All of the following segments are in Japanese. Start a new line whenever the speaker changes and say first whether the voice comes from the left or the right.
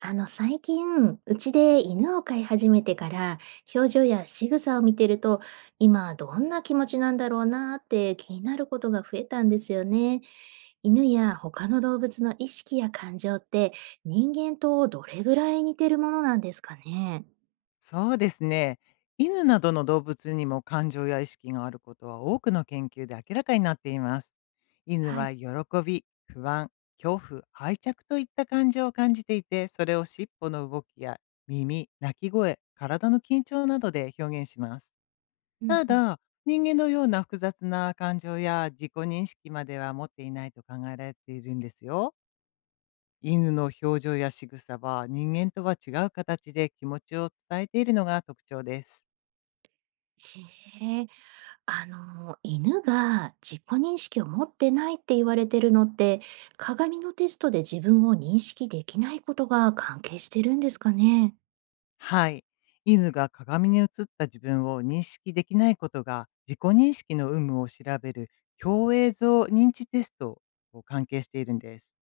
right: 最近、うちで犬を飼い始めてから、表情や仕草を見てると、今どんな気持ちなんだろうなーって気になることが増えたんですよね。犬や他の動物の意識や感情って、人間とどれぐらい似てるものなんですかね。
left: そうですね。犬などの動物にも感情や意識があることは多くの研究で明らかになっています。犬
right: はい。
left: は喜び、不安、恐怖、愛着といった感情を感じていて、それを尻尾の動きや耳、鳴き声、体の緊張などで表現します。
right: うん
left: た
right: うん。
left: だ、人間のような複雑な感情や自己認識までは持っていないと考えられているんですよ。犬の表情や仕草は人間とは違う形で気持ちを伝えているのが特徴です。
right: へえ、犬が自己認識を持ってないって言われてるのって、鏡のテストで自分を認識できないことが関係してるんですかね。
left: はい。犬が鏡に映った自分を認識できないことが、自己認識の有無を調べる共映像認知テストを関係しているんです。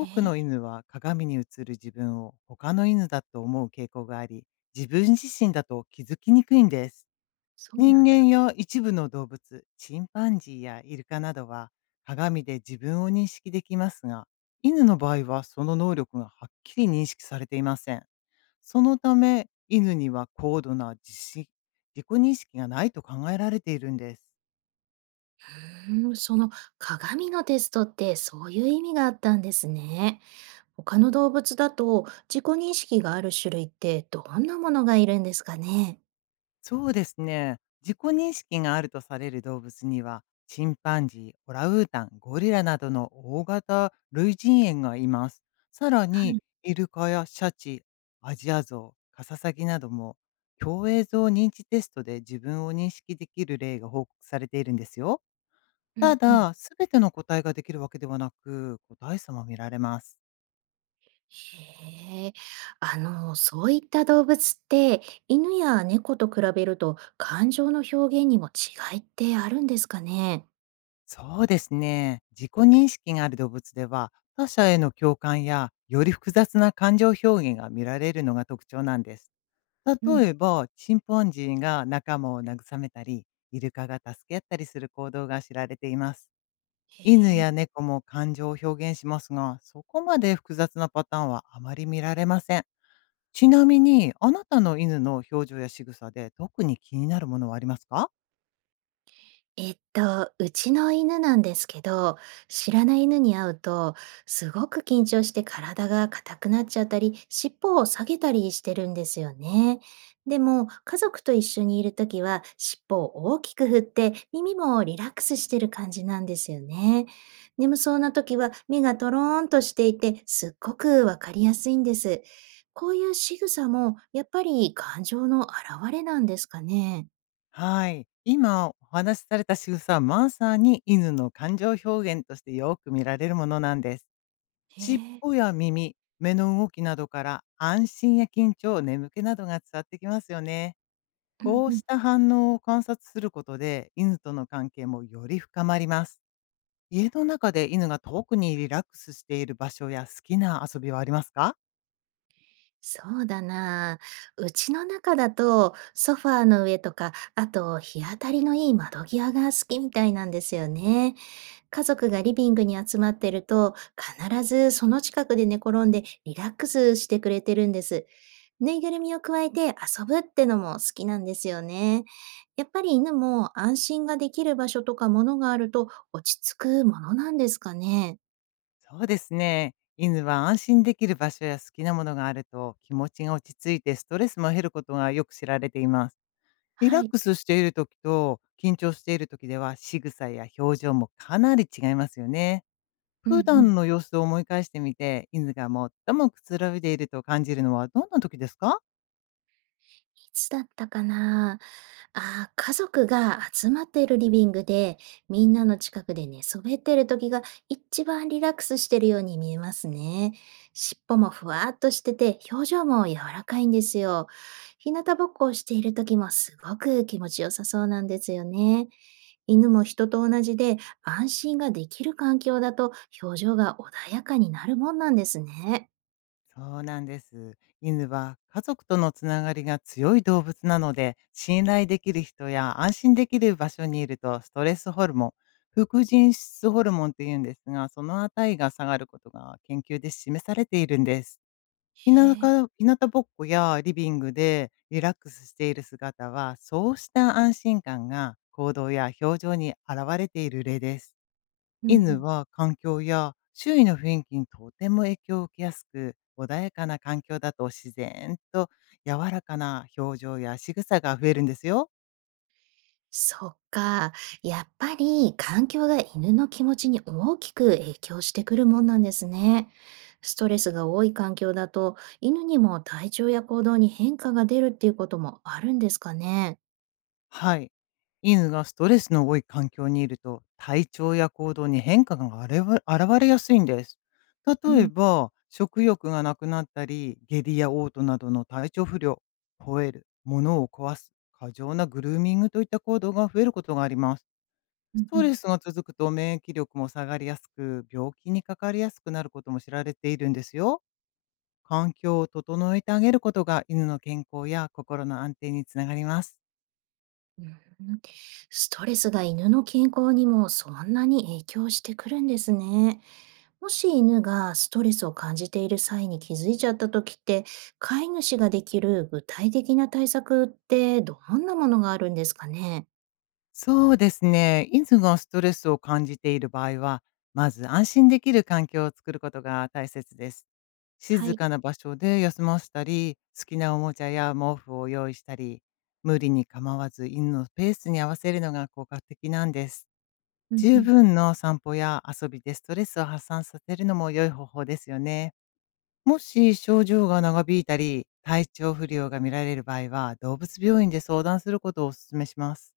right: え
left: くの
right: え、
left: 犬は鏡に映る自分を他の犬だと思う傾向があり、自分自身だと気づきにくいんです。
right: そうな
left: 人
right: んだ。
left: 間や一部の動物、チンパンジーやイルカなどは鏡で自分を認識できますが、犬の場合はその能力がはっきり認識されていません。そのため、犬には高度な自識自己認識がないと考えられているんです。
right: うーん、その鏡のテストってそういう意味があったんですね。他の動物だと自己認識がある種類ってどんなものがいるんですかね。
left: そうですね。自己認識があるとされる動物には、チンパンジー、オランウータン、ゴリラなどの大型類人猿がいます。さら
right: は
left: に、
right: い。
left: イルカやシャチ、アジアゾウ、カササギなども、共栄像認知テストで自分を認識できる例が報告されているんですよ。
right: うん
left: た
right: うん。
left: だ、すべての個体ができるわけではなく、個体差も見られます。
right: へえ。そういった動物って犬や猫と比べると感情の表現にも違いってあるんですかね。
left: そうですね。自己認識がある動物では、他者への共感や、より複雑な感情表現が見られるのが特徴なんです。
right: う
left: 例
right: ん。
left: えば、チンパンジーが仲間を慰めたり、イルカが助け合ったりする行動が知られています。犬
right: へえ。
left: や猫も感情を表現しますが、そこまで複雑なパターンはあまり見られません。ちなみに、あなたの犬の表情や仕草で特に気になるものはありますか？
right: うちの犬なんですけど、知らない犬に会うと、すごく緊張して体が硬くなっちゃったり、尻尾を下げたりしてるんですよね。でも、家族と一緒にいるときは、尻尾を大きく振って、耳もリラックスしてる感じなんですよね。眠そうなときは、目がトローンとしていて、すっごくわかりやすいんです。こういう仕草も、やっぱり感情の表れなんですかね。
left: はい。今お話しされた仕草は、まさに犬の感情表現としてよく見られるものなんです。
right: へ
left: 尻
right: え。
left: 尾や耳、目の動きなどから安心や緊張、眠気などが伝わってきますよね。
right: うん
left: こう
right: うん。
left: した反応を観察することで、犬との関係もより深まります。家の中で犬が特にリラックスしている場所や好きな遊びはありますか？
right: そうだなあ。うちの中だとソファーの上とか、あと日当たりのいい窓際が好きみたいなんですよね。家族がリビングに集まってると、必ずその近くで寝転んでリラックスしてくれてるんです。ぬいぐるみを加えて遊ぶってのも好きなんですよね。やっぱり犬も安心ができる場所とかものがあると落ち着くものなんですかね。
left: そうですね。犬は安心できる場所や好きなものがあると、気持ちが落ち着いてストレスも減ることがよく知られています。リラ
right: は
left: ッ
right: い。
left: クスしている時と緊張している時では、仕草や表情もかなり違いますよね。
right: うんう
left: 普
right: ん。
left: 段の様子を思い返してみて、犬が最もくつろいでいると感じるのはどんな時ですか？
right: いつだったかな。ああ、家族が集まっているリビングで、みんなの近くで寝そべっている時が一番リラックスしているように見えますね。尻尾もふわっとしてて、表情も柔らかいんですよ。日向ぼっこをしている時もすごく気持ちよさそうなんですよね。犬も人と同じで、安心ができる環境だと表情が穏やかになるもんなんですね。
left: そうなんです。犬は家族とのつながりが強い動物なので、信頼できる人や安心できる場所にいると、ストレスホルモン、副腎質ホルモンというんですが、その値が下がることが研究で示されているんです。日
right: へ
left: 向か
right: え。
left: 日向ぼっこやリビングでリラックスしている姿は、そうした安心感が行動や表情に現れている例です。
right: うんう
left: 犬
right: ん。
left: は環境や周囲の雰囲気にとても影響を受けやすく、穏やかな環境だと自然と柔らかな表情や仕草が増えるんですよ。
right: そっか。やっぱり環境が犬の気持ちに大きく影響してくるもんなんですね。ストレスが多い環境だと犬にも体調や行動に変化が出るっていうこともあるんですかね。
left: はい。犬がストレスの多い環境にいると、体調や行動に変化が現れ現れやすいんです。
right: う
left: 例え
right: ん、
left: ば、食欲がなくなったり、下痢や嘔吐などの体調不良、吠える、物を壊す、過剰なグルーミングといった行動が増えることがあります。
right: う
left: ス
right: んう
left: ト
right: ん、
left: レスが続くと免疫力も下がりやすく、病気にかかりやすくなることも知られているんですよ。環境を整えてあげることが、犬の健康や心の安定につながります。
right: うん、ストレスが犬の健康にもそんなに影響してくるんですね。もし犬がストレスを感じている際に気づいちゃった時って、飼い主ができる具体的な対策ってどんなものがあるんですかね。
left: そうですね。犬がストレスを感じている場合は、まず安心できる環境を作ることが大切です。
right: は
left: 静
right: い。
left: かな場所で休ませたり、好きなおもちゃや毛布を用意したり、無理に構わず犬のペースに合わせるのが効果的なんです。
right: うんう
left: 十
right: ん。
left: 分の散歩や遊びでストレスを発散させるのも良い方法ですよね。もし症状が長引いたり、体調不良が見られる場合は、動物病院で相談することをお勧めします。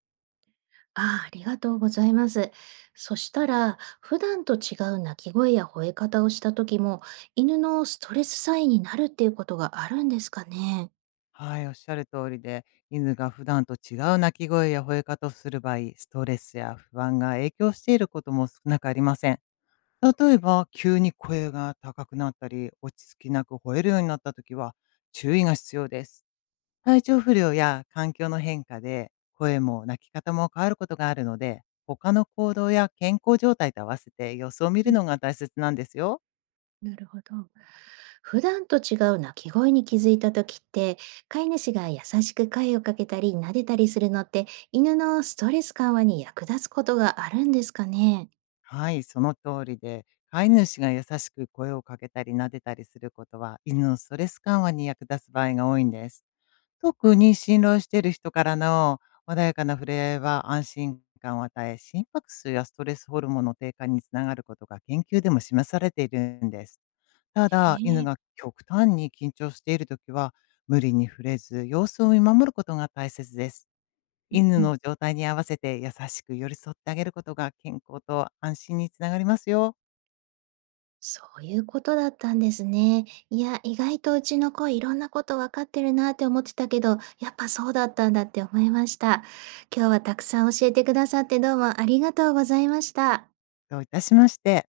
right: ああ、ありがとうございます。そしたら、普段と違う鳴き声や吠え方をした時も、犬のストレスサインになるっていうことがあるんですかね。
left: はい、おっしゃる通りで、犬が普段と違う鳴き声や吠え方をする場合、ストレスや不安が影響していることも少なくありません。例えば、急に声が高くなったり、落ち着きなく吠えるようになった時は、注意が必要です。体調不良や環境の変化で声も泣き方も変わることがあるので、他の行動や健康状態と合わせて様子を見
right: う
left: る
right: ん、
left: のが大切なんですよ。
right: なるほど。普段と違う鳴き声に気づいた時って、飼い主が優しく声をかけたり撫でたりするのって犬のストレス緩和に役立つことがあるんですかね。
left: はい、その通りで、飼い主が優しく声をかけたり撫でたりすることは、犬のストレス緩和に役立つ場合が多いんです。特に信頼している人からの穏やかな触れ合いは安心感を与え、心拍数やストレスホルモンの低下につながることが研究でも示されているんです。た
right: へ
left: だ、犬
right: え、
left: が極端に緊張しているときは、無理に触れず、様子を見守ることが大切です。
right: うん
left: 犬
right: うん。
left: の状態に合わせて優しく寄り添ってあげることが、健康と安心につながりますよ。
right: そういうことだったんですね。いや、意外とうちの子いろんなこと分かってるなって思ってたけど、やっぱそうだったんだって思いました。今日はたくさん教えてくださってどうもありがとうございました。
left: どういたしまして。